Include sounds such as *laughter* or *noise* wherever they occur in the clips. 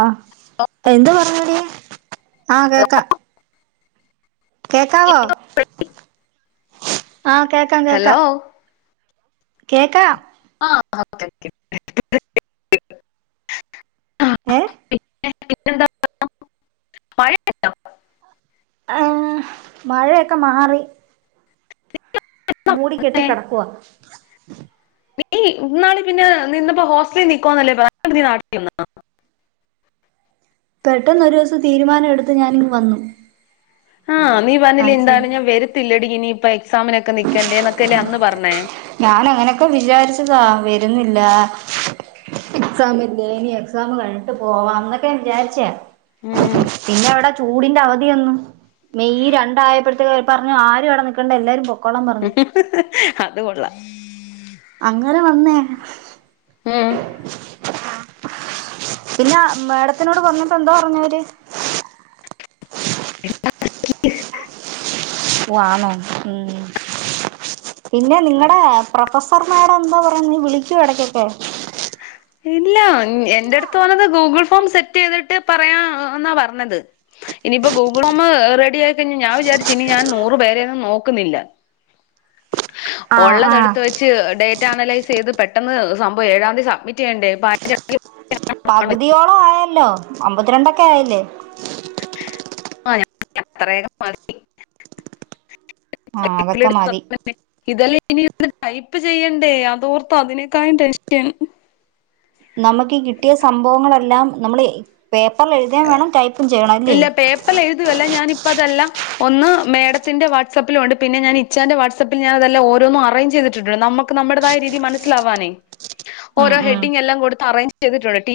ആഹ് എന്ത്പറഞ്ഞടീ ആഹ് കേക്കാ. കേക്കാവോ? ആഹ് കേക്കാം കേക്കാ. ഹലോ കേക്കാ. ആ *unintelligible* ഏഹ് *unintelligible* ഏഹ് മഴയൊക്കെ മാറി മൂടി കെട്ടി കടക്കുവ നീ ഇന്നാള് പിന്നെ നിന്നപ്പോ ഹോസ്റ്റലിൽ നിക്കുവാന്നല്ലേ പറ *unintelligible* നാട്ടിൽവന്നോ പെട്ടെന്ന് ഒരൂസം തീരുമാനം എടു ത്ത് ഞാനിങ്ങ്‌ വന്നു ആഹ് നീ പറഞ്ഞില്ലെ എന്താണ് ഞാൻ വരത്തില്ലെ ടീ ഇനിയിപയ് ഞാനങ്ങനെയൊക്കെ വിചാരിച്ചതാ വരുന്നി ല്ല എക്സാം ഇല്ലേ ഇനി എക്സാമു കഴിഞിട്ട് പോവാ ന്നൊക്കെ ഞാൻ വിചാരിച്ചയാ ഉം പിന്നെ അവടെ ചൂ ടിന്റെ അവധി വന്നു മെയ് രണ്ടായപ്പഴ്ത്തേക് ഈ പറഞ്ഞ ആരും അവിടെ നിക്കണ്ട എല്ലാരും പൊ അത് കൊള്ളാം അങ്ങ് ആരാ വന്നേ ഉം പിന്ന മേഡത്തിനോട് പറഞ്ഞപ്പോ എന്തോറഞ്ഞവര് *inaudible* ഓ ആന്നോ ഉം പിന്നെ നിങ്ങടെ പ്രൊഫസർമാഡം എന്തോ പറയുന്ന് വിളിച്ചോ ഇടക്കൊക്കെ ഇല്ല ഉം എൻ്റെടുത്ത് വന്നത് ഗൂഗിൾ ഫോം സെറ്റിതിട്ട് പറയാ എ ന്നാ പറഞ്ഞത് ഇനിപ്പോ ഗൂഗിൾ ഫോമ് റെഡി ആയി കഴിഞ്ഞ ഞാൻ വിചാരിച്ച് ഇനി ഞാൻ നൂറു പേരൊന്നും നോക്കുന്നില്ല ആഹ് ഒള്ളത് ആഹ് എടുത്ത് വെച്ച് ഡേ റ്റ അനലൈസീത് പെട്ടെന്ന് സംഭവം ഏഴാം തീ സബ്മിറ്റിയണ്ടേ *unintelligible* പകുതിയോളം ആയല്ലോ അമ്പത്തിരണ്ടൊക്കെ ആയില്ലേ *unintelligible* *unintelligible* *unintelligible* ആഹ് അതൊക്കെ മതി ടൈപ്പ് ചെയ്യണ്ടേ അതോർത്ത് അതിനേക്കായും ടെൻഷൻ നമുക്ക് കിട്ടിയ സംഭവങ്ങളെല്ലാം നമ്മള് എ പേപ്പറിൽ എഴുതേം വേണം ടൈപ്പും ചെയ്യണം അല്ലേ ഇല്ല പേപ്പറിൽ എഴുതുകയല്ല ഞാനിപ്പോ അതെല്ലാം ഒന്ന് മേഡത്തിന്റെ വാട്സആപ്പിലുണ്ട് പിന്നെ ഞാൻ ഇച്ചാന്റെ വാട്സആപ്പിൽ ഞാ അതല്ലാം ഓരോന്നും അറേഞ്ച് ചെയ്തിട്ടുണ്ട് നമ്മുക്ക് നമ്മുടേതായ രീതി മനസ്സിലാവാനേ ഉം ഓരോ ഹെഡിങ്ല്ലാം കൊടുത്ത് അറേഞ്ച് ചെയ്തിട്ടുണ്ട്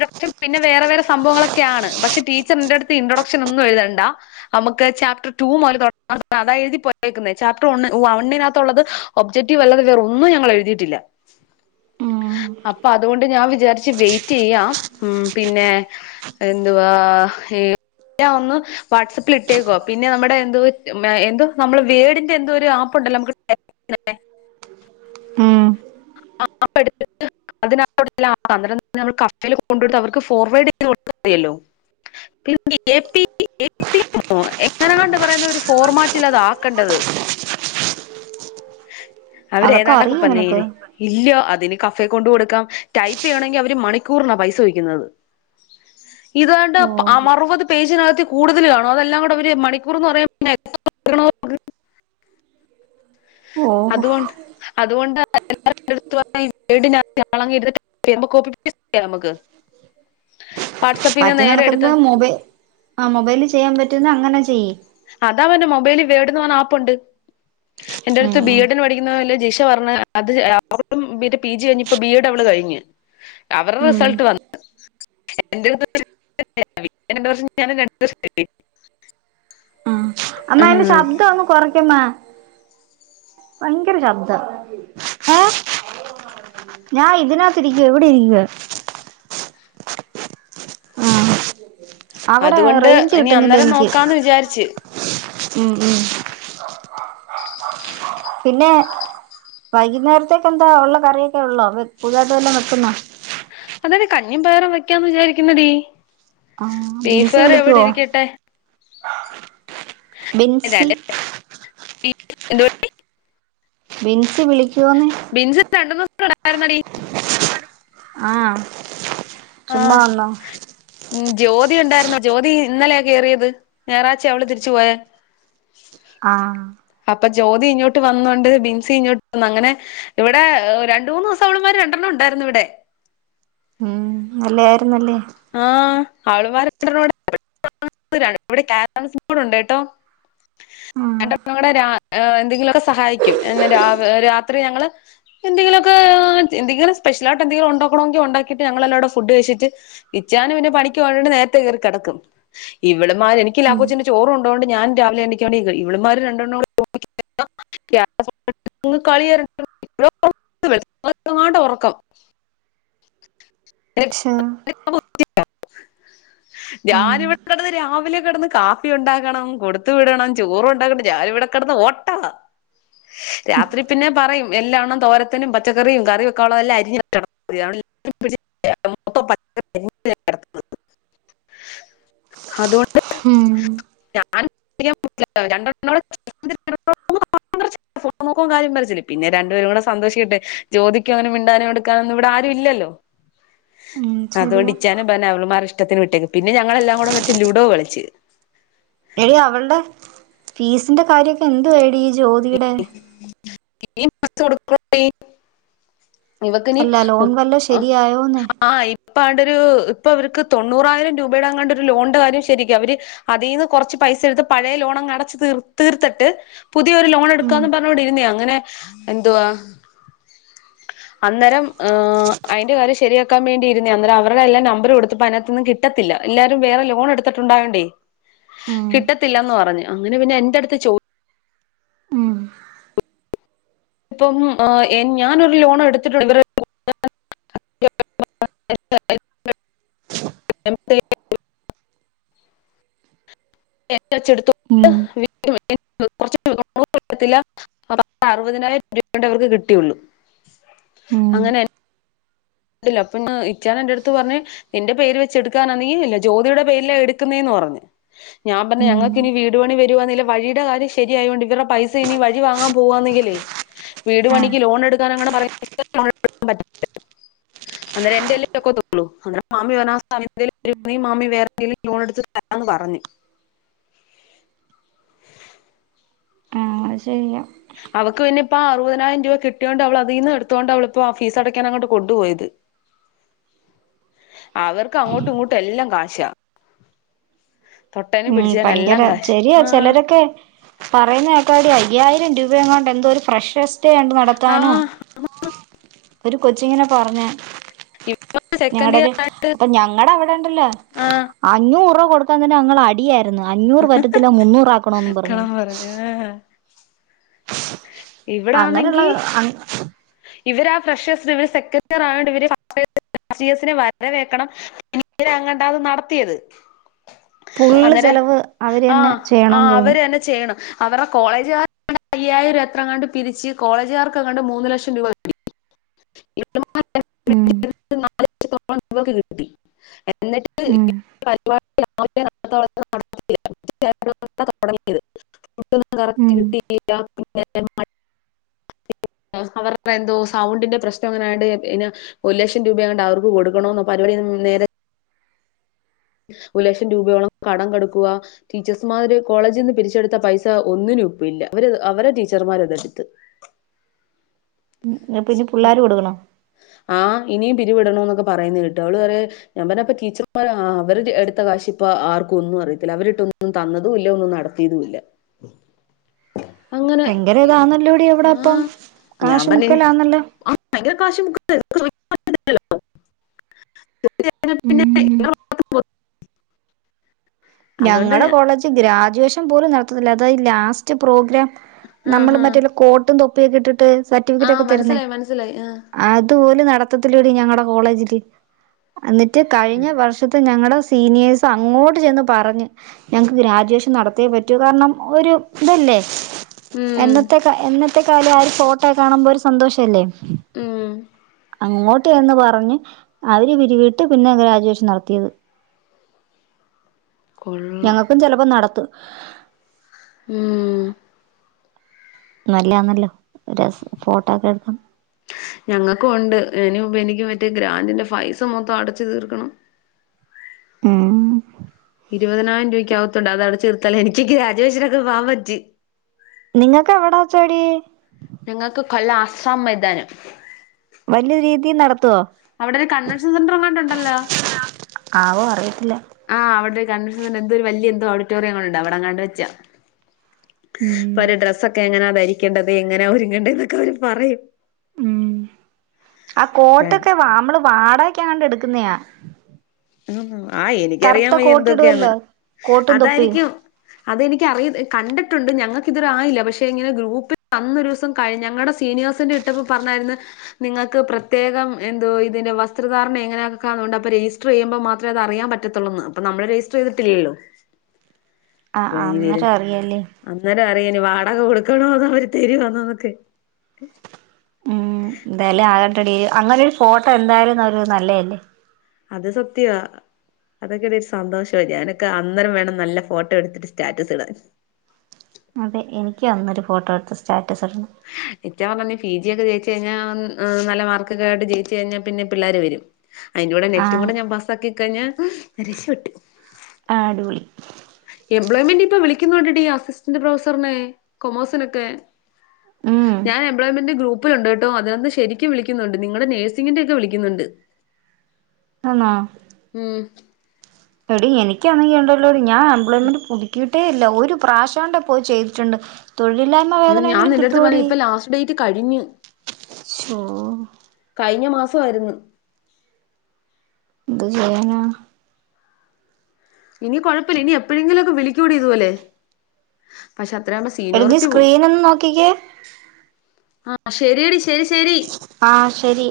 *unintelligible* പിന്നെ വേറെ വേറെ സംഭവങ്ങളൊക്കെയാണ് പഷെ ടീച്ചർന്റെടുത്ത് ഇൻട്രൊഡക്ഷൻ ഒന്നും എഴുതണ്ട അമുക്ക് ചാപ്റ്റർ ടു മുതല് തൊടങ്ങാം അതാ എഴുതി പോയേക്കുന്നെ ചാപ്റ്റർ ഒണ് വണ്ണിനകത്തൊള്ളത് ഒബ്ജക്റ്റീവ് അല്ലതേ വേറൊന്നും ഞങ്ങൾ എഴുതിട്ടില്ല ഉം അപ്പ അതുകൊണ്ട് ഞാൻ വിചാരിച്ച് വെയിറ്റീയ്യാം ഉം പിന്നെ എന്തുവാ ഇ ഒന്ന് വാട്സപ്പിലിട്ടേക്കുവാ പിന്നെ നമ്മടെ എന്തോ മയ് എന്തോ നമ്മള് വേഡിൻ്റെ എന്തോ ഒരു ആപ്പ് ഉണ്ടല്ലോ നമുക്ക് *unintelligible* ഉം *inaudible* കഫേല് കൊണ്ടിട്ട് അവർക്ക് ഫോർവേഡ് ചെയ്ത് കൊടുത്താൽ മതിയല്ലോ പിന്ന *inaudible* എങ്ങനെ കണ്ട് പറയുന്ന ഒരു ഫോർമാറ്റിൽ അത് ആക്കണ്ടത് അവര് അതൊക്കെ ഏതാണ്ടൊക്കെ അറിയോ നിനക്ക് പറഞ്ഞേന് ഇല്ല അതിന് കഫ് ഫെ കൊണ്ടു കൊടുക്കാം ടൈപ്പിയ ണെങ്കിഅവര് മണിക്കൂറിന പൈസ ചോയ്ക്കുന്നത് ഇത്ണ്ട് ഓ പഅമ അറുപത് പേജിനകത്തി കൂടുതൽ കാണും അതെല്ലാം കൂടെ വര് മണിക്കൂർന്ന് പറയുമ്പോ *unintelligible* ഓഹ് അതൊണ്ട് അതുകൊണ്ട *unintelligible* കോപി പേസ്റ്റ് ചെയ്യ നമ്മക്ക് പറ്റുന്നകണകൊന്ന് മൊബൈ ആ മൊബൈല് ചെയ്യാൻ പറ്റുന്ന അങ്ങനെ ചെയ്യ് അതാ പറഞ്ഞെ മൊബൈലെ വേഡുന്നറഞ്ഞ ആപ്പുണ്ട് എന്റെറ ഉം അടുത്ത് ബി ഉം എഡ് ന് പഠിക്കുന്ന വല്ല ജിഷ പറഞ്ഞ് അത് അ അവളും ബി റ്റേ പി ജി കഴിഞ്ഞ്പ്പ ബി എഡ് അവള് കഴിഞ്ഞ് അവറ ഉം റിസൾട്ട് വന്നു *unintelligible* അമ്മയ്ൻ്റെ ഉം. ശബ്ദങ്ങ് കൊറയ്ക്കമ്മ ഭങ്കര ശബ്ദ ഏ ഞാൻ ഇതിനത്ത് ഇരിക്കുവ ഇവിടിരിക്കുവ ആഹ് അതുകൊണ്ട് ഇനി അന്നേരം നോക്കാന്ന് വിചാരിച്ച് ഉം ഉം പിന്നെ വൈകുന്നേരത്തേക്ക എന്താ ഉള്ള കറിയൊക്കെ ഉള്ളോ പുതുതായിട്ട് വെല്ലോം വെക്കുന്നോ അതെ കഞ്ഞിയും പയറും വെക്കാന്ന് വിചാരിക്കുന്നഡീ ആഹ് ബിഫ് വിളിക്കുവോ ആ ബിൻസിൽ ന്തി എന്ത *unintelligible* ബിൻസി വിളിക്കുവോന്ന് ടുന്നടി *unintelligible* ആ.. ചുമ്മാ വന്നോ ഉം ജ്യോതി ഉണ്ടായിരുന്നോ ജ്യോതി ഇന്നലെയാ കേറിയത് ഞായറാഴ്ച അവള് തിരിച്ചു പോയേ ആ അപ്പൊ ജ്യോതി ഇങ്ങോട്ട് വന്നോണ്ട് ബിൻസി ഇങ്ങോട്ട് വന്ന്. അങ്ങനെ ഇവിടെ രണ്ട് മൂന്ന് ദിവസം അവുളുമാര് രണ്ടെണ്ണം ഉണ്ടായിരുന്നു ഇവിടെ നല്ല ആയിരുന്നല്ലേ ആ.. അവിളുമാർ രണ്ടെണ്ണകൂടെ ഇവിടെ ക്യാരംസ്ബോർട് ഉണ്ട് കേട്ടോ ആഹ് എന്തെങ്കിലുമൊക്കെ സഹായിക്കും രാത്രി ഞങ്ങള് എന്തെങ്കിലുമൊക്കെ എന്തെങ്കിലും സ്പെഷ്യൽ ആയിട്ട് എന്തെങ്കിലും ഉണ്ടാക്കണെങ്കി ഉണ്ടാക്കിട്ട് ഞങ്ങൾ എല്ലാംകൂടെ ഫുഡ് കഴിച്ചിട്ട്- ഇച്ചാനും പിന്നെ പണിക്ക്പോവണ്ടോണ്ട് നേരത്തെ കേറികിടക്കും ഇവള്മാര് എനിക്ക് ഉം ലാക്കോചന് ചോറു ഉണ്ടോണ്ട് ഞാൻ രാവിലെ എണീക്കു വാണേ ഇവലുമാര് രണ്ടെണ്ണുടി ഉറക്കം ക്ഷാ *unintelligible* ഞാൻ ഇവിടെ കിടന്ന് രാവിലെ കിടന്ന് കാപ്പി ഉണ്ടാക്കണം കൊടുത്തു വിടണം ചോറും ഉണ്ടാക്കണം ഞാനിവിടെ കിടന്ന് ഓട്ടവാ രാത്രി പിന്നെ പറയും എല്ലാണ്ണം തോരത്തിനും പച്ചക്കറിയും കറി വെക്കാവുള്ളതെല്ലാം അരിഞ്ഞു വയ്ക്കണം മൊത്ത അതണ്ട് *unintelligible* ഹിംമ് ഞാൻ രോൺ നോക്ക *unintelligible* ൻ കാര്യംേ പിന്നെ രണ്ടുപേരും കൂടെ സന്തോഷിക്കിട്ടെ ജോതിക്കും അങ്ങനെ മിണ്ടാനും എടുക്കാനും ഇവിടെ ആരും ഇല്ലല്ലോ *inaudible* ഉം അതുകൊണ്ട് ശരിയാ ഇച്ചാനും പറഞ്ഞ് അവളുമാരുടിഷ്ടം ഇഷ്ടത്തിന് വിട്ടേക്ക് പിന്നെ ഞങ്ങളെല്ലാം കൂടെ മറ്റേ ലുഡോ കളിച്ച് എടി അവളുടെ- ഫീസിന്റെ കാര്യക്കെ എന്തോ ആയടി ജ്യോതീടെ *unintelligible* ഇവക്കിനി അല്ല ലോൺ വല്ലോം ശരിയായോന്ന് ആ ഇപ്പ ആണ്ടൊരു ഇപ്പൊ അവര്ക്ക് തൊണ്ണൂറായിരം രൂപയുടെ അങ്ങാണ്ട് ഒരു ലോണിന്റെ കാര്യം ശരിക്കും അവര് അതിൽ നിന്ന് കുറച്ച് പൈസ എടുത്ത് പഴയ ലോൺ അങ്ങ് അടച്ച്തീ തീർത്തിട്ട് പു പുതിയൊരു ലോൺ ഉം എടുക്കാന്ന് പറഞ്ഞോണ്ടിരുന്നയാ അങ്ങനെ എന്തുവാ അന്നേരം അയിന്റെ കാര്യം ശരിയാക്കാൻ വേണ്ടിയിരുന്നെ അന്നേരം അവരുടെ എല്ലാം നമ്പറും കൊടുത്തപ്പ അതിനാത്ത്ന്നാ കിട്ടത്തില്ല എല്ലാരും വേറെ ലോൺ എടുത്തിട്ടുണ്ടായോണ്ടേ ഉം കിട്ടത്തില്ലന്ന് പറഞ്ഞ് അങ്ങനെ പിന്നെ എന്റെ അടുത്ത് ചോ ഉം ഇപ്പം എൻഞാനൊരു ലോൺ എടുത്തിട്ടുണ്ട് ഇവർ എന്റെ അച്ചടുത്തോ ഉം *inaudible* അറുപതിനായിരം രൂപണ്ട് അവർക്ക് കിട്ടിയുള്ളു ഉം അങ്ങനെ ഇ അപ്പൊ ഇച്ചാൻ എന്റെടുത്ത് പറഞ്ഞ് നിന്റെ പേര് വെച്ച് എടുക്കാനാന്നെങ്കി ഇല്ല ജ്യോതിയുടെ പേരിലാ എടുക്കുന്നേന്ന് പറഞ്ഞു ഞാൻ പറഞ്ഞ് ഉം ഞങ്ങക്കിനി വീട് പണി വര വഴിയുടെ കാര്യം ശരിയായൊണ്ട് ഇവരുടെ പൈസ ഇനി വഴി വാങ്ങാൻ പോവാന്നങ്കില്ലേ വീട് ആഹ് പണിക്ക് ലോൺ എടുക്കാൻങ്ങെട് *inaudible* അന്നേരം എന്റെല്ലെതൊക്കെ *unintelligible* മാമി *unintelligible* വേറെന്തേലും ലോണെടുത്ത് തരാന്ന് പറഞ്ഞു അത് ശരിയാ അവക്ക് പിന്നെ ഇപ്പ അറുപതിനായിരം രൂപ കിട്ടിയോണ്ട് അവളതീന്ന് എടുത്തോണ്ട് അവളിപ്പോ ആ ഫീസടക്കാൻ അങ്ങോട്ട് കൊണ്ടുപോയത് അവർക്ക് അങ്ങോട്ടും ഇങ്ങോട്ടും എല്ലാം കാശാ തൊട്ടേനും ഉ പിടിച്ചേനും എല്ലാം ഭയങ്കര കാശ് ശെരിയ ആ ചിലരൊക്കെ പറയുന്നേക്കാടി അയ്യായിരം രൂ പയെങ്ങാണ്ട് എന്തോര് ഫ്രഷ്സ് ഡെ നടത്താനോ ആ ഒരു കൊച്ചിങ്ങനെ പറഞ്ഞ ഇപ്പ സെക്കൻഡ് ഇയർ ഞങ്ങടൊര് അപ്പൊ ഞങ്ങടെ അവിടെണ്ടല്ലോ ആഹ് അഞ്ഞൂർറ കൊടുക്കാൻ തന്നെ ഞങ്ങളടിയാര്ന്ന് അഞ്ഞൂറ് പറ്റത്തില്ല മുന്നൂറാക്കണോന്ന് കളം പറഞ്ഞോണ്ട് പറഞ്ഞു ആഹ് അങ്ങനുള്ള ഇവരാ ഫ്രഷേഴ്സിന് ഇവര് സെക്കൻ് ഇയർ ആയോണ്ട് ഇവർഫസ്റ്റ് ഇയേസിന് വരവേൽക്കണം ഇവരങ്ങണ്ടാത് നടത്തിയത് ഫുള്ള് അന്നേര ചെലവ് അവര് ആ തന്നെ ആ ചെയ്യണോന്ന് തോന്നുന്നു അവരന്നെ ചെയ്യണം അവറ കോളേജ് *inaudible* അയ്യായിരം ഇത്ര കണ്ട് പിരിച്ച് കോളേജുകാർക്ക് കണ്ട് മൂന്ന് ലക്ഷം രൂപ *inaudible* ഉ ഉം *unintelligible* *unintelligible* കിട്ടി എന്നിട്ട് ഉം *unintelligible* *unintelligible* ഫുഡൊന്നും കറക്റ്റ് ഉം കിട്ടിയില്ല *unintelligible* അവരുടെ എന്തോ സൗണ്ടിന്റെ പ്രശ്നം എങ്ങനെയണ്ട് ഇന്ന ഒരു ലക്ഷം രൂപ അങ്ങണ്ട് അവർക്ക് കൊടുക്കണന്ന പരിപാടി നേരെ ഒരു ലക്ഷം രൂപയോളം കടം കടുക്കുവാ ടീച്ചേഴസ്മാര് കോളേജിൽ നിന്ന് പിരിച്ചെടുത്ത പൈസ ഒന്നിനും ഉപ്പിഇല്ല അവര് അവരെ ടീച്ചർമാരതെടുത്ത് ഉ പിന്നെ പിള്ളോര് കൊടുക്കണോ ആ ഇനിയും പിരിവിടണോ എന്നൊക്കെ പറയുന്നത് കേട്ട് അവള് പറ ഞാൻ പറഞ്ഞപ്പ ടീച്ചർമാർ അവര് എടുത്ത കാശ് ഇപ്പ ആർക്കും ഒന്നും അറിയത്തില്ല അവരിട്ടൊന്നും തന്നതൂല്ല ഒന്നും നടത്തിയതും ഇല്ല അങ്ങനെ ഭയങ്കര ഇതാന്നല്ലൂടി അവിടെ ആ അപ്പം ഞാൻ കാശ് പറഞ്ഞ് മുക്കല അല്ല ആ ഭയങ്കര കാശ് മുക്ക് *unintelligible* *unintelligible* പിന്നെ അതുകൊണ്ട് ഞങ്ങളുടെ ഞാൻ കോളേജ് ഗ്രാജുവേഷ പോലും നടത്തത്തുന്നല്ല അതായത് ലാസ്റ്റ് പ്രോഗ്രാം നമ്മള് ആഹാ മറ്റല്ല ആ കോട്ടും തൊ പ്പ് കിട്ടിട്ട് ആ സർട്ടിഫിക്കറ്റ് ഒക്കെ തരുന്നേ മനസ്സിലായി മനസ്സിലായി ആ അതുപോലും നടത്തത്തില്ലടി ഞങ്ങളടെ കോളേജില് എന്നിട്ട് കഴിഞ്ഞ വർഷത്തെ ഞങ്ങളുടെ സ് സീനിയേഴ്സ് അങ്ങോട്ട് ചെന്ന് പറഞ്ഞ് ഞങ്ങക്ക് ഗ്രാജുവേഷൻ നടത്തേ പറ്റൂ കാരണം ഒരു ഇതല്ലേ ഉം എന്നത്തേക്ക എന്ന ഇറ്റത്തെക്കാല ആ ഒരു ഫോട്ടോ കാണുമ്പോ ഒരു സന്തോഷല്ലേ ഉം അങ്ങോട്ട എന്ന് പറഞ്ഞ് അവര് പിരിവിട്ട് പിന്നെ ഗ്രാജുവേഷൻ നടത്തിയത് കൊള്ളാം ഞങ്ങൾക്കും ചിലപ്പോ നടത്തും ഉം നല്ലാന്നല്ലോ രസ ഫോട്ടോ ഒക്കെ എടുക്കാം ഞങ്ങക്കും ഉണ്ട് ഇനി എനിക്ക് മറ്റേ ഗ്രാന്റിന്റെ പൈസ മൊത്തം അടച്ചു തീർക്കണം ഉം ഇരുപതിനായിരം രൂപയ്ക്ക ആകത്തണ്ട് അത് അടച്ചു തീർത്താലേ എനിക്ക് ഗ്രാജുവേഷൻ ഒക്കെ പോകാൻ പറ്റു നിങ്ങക്ക് എവിടാ ചെടി ഞങ്ങൾക്ക് കൊല്ല അസാം മൈതാനം വലിയ രീതി നടത്തുവോ അവിടെ ഒരു കൺവെൻഷൻ സെന്റർ എങ്ങാണ്ട് ഉണ്ടല്ലോ ആവോ അറിയത്തില്ല ആഹ് അവിടെ ഒരു കൺവൻഷൻ എന്തോ വലിയ എന്തോ ഓഡിറ്റോറിയം ഉണ്ട് അവിടെങ്ങാണ്ട് വെച്ച ഇപ്പൊ ഉം ഒരു ഡ്രസൊക്കെ എങ്ങനെയ രിക്കേണ്ടത് എങ്ങനാ ഒരുങ്ങേണ്ട എന്നൊക്കെ അവര് പറയും ഉം ആ കോട്ടൊക്കെ വമ്പള് വാടകക്കെങ്ങാണ്ട് എടുക്കുന്നയാ മ്മ് ആഹ് എനിക്കറിയാൻ കറുത്ത വയ്യ എന്തൊക്കെയന്ന് കോട്ടിടുവല്ലോ കോട്ടും തൊപ്പിയും അതായിരിക്കും അതെനിക്കറിയി കണ്ടിട്ടുണ്ട് ഞങ്ങൾക്കിതുവരെയായില്ല പക്ഷെ ഇങ്ങനെ ഗ്രൂപ്പിൽന്നൊ ദിവസം കഴി ഞങ്ങളുടെ സീനിയേഴ്സിന്റെ ഇട്ടപ്പോൾ പറഞ്ഞായിരുന്നു നിങ്ങൾക്ക് പ്രത്യേകം എന്തോ ഇതിന്റെ വസ്ത്രധാരണം എങ്ങനെയ ആക്കൊണ്ട് അപ്പോ രജിസ്റ്റർ രജിസ്റ്റർ ചെയ്യുമ്പോ മാത്രമേ അറിയാൻ പറ്റത്തുള്ളന്ന് അപ്പൊ നമ്മള് രജിസ്റ്റർ ചെയ്തിട്ടില്ലല്ലോ ആ അ ഇനി വര അന്നേരം അറിയാല്ലേ അന്നേരം അറിയനി വാ ആകെ കൊടുക്കണോത അവര് തരുവാനോന്നൊക്കെ ഉം എന്തായാലും ആകട്ടടീ അങ്ങനെ ഒരു ഫോട്ടോ എന്തായാലും നല്ലതല്ലേ അത് സത്യമാ അതൊക്കെ ഒരു സന്തോഷ ഞാനൊക്കെ അന്നേരം വേണം നല്ല ഫോട്ടോ എടുത്തിട്ട് സ്റ്റാറ്റസ് ഇടാൻ അതെ എനിക്ക് അന്നൊരു ഫോട്ടോ എടുത്ത് സ്റ്റാറ്റ എനിക്ക പി ജി ഒക്കെ ജയിച്ച് കഴിഞ്ഞാൽ നല്ല മാർക്ക് ഒക്കെ ആയിട്ട് ജയിച്ചു കഴിഞ്ഞാ പിന്നെ പിള്ളേർ വരും അതിന്റെ കൂടെ നെറ്റും ആഹ് കൂടെ ഞാൻ പാസ്സാക്കി കഴഞ്ഞ നി രശപ്പെട്ടു ആടോളി എംപ്ലോയ്മെന്റ് ഇപ്പൊ വിളിക്കുന്ന്ണ്ടടീ അസിസ്റ്റന്റ് പ്രൊഫസറിനെ കൊമേഴ്സിനൊക്കെ ഉം ഞാ എംപ്ലോയ്മെന്റ് ഗ്രൂപ്പ പ്പിലുണ്ടേട്ടോ അതിനൊന്ന് ശരിക്കും വിളിക്കുന്നുണ്ട് നിങ്ങള് നേഴ്സിങ്ങിന്റെയൊക്കെ വിളിക്കുന്നുണ്ട് ആണൊ ഉം എടി എനിക്കൊന്ന്യ്യണ്ടല്ലോ ഞാ എംപ്ലോയ്മൻ്റ് പുത്ക്കി ഇട്ടേല്ല ഒരു പ്രാശ കൊണ്ട പോയി ചെയ്തിട്ടുണ്ട് തൊഴിലില്ലായ്മ ഇയ്യൊ ഞാൻ വേതനെങ്കിലും നിന്റെ എട്ത്ത് പറഞ്ഞിലെ കിട്ടുവോടി ഇപ്പൊ ലാസ്റ്റ് ഡേറ്റ് കഴിഞ്ഞ്. ശോ കഴിഞ്ഞ മാസ വായിരുന്ന് ന്തു ചെയ്യാനാ ഇനി കുഴപ്പ ഇല്ല. ഇനി എപ്പഴെങ്കിലു ഒക്കെ വിളിക്കോടി ഇതു പോലെ പക്ഷെ അത്രയാകുമ്പോ എടക്കീ സീനിയോറിറ്റി പോവും സ്ക്രീൻ ഒന്നും നോക്കിക്കേ ആഹ് ശരിയെടി ആഹ ശരി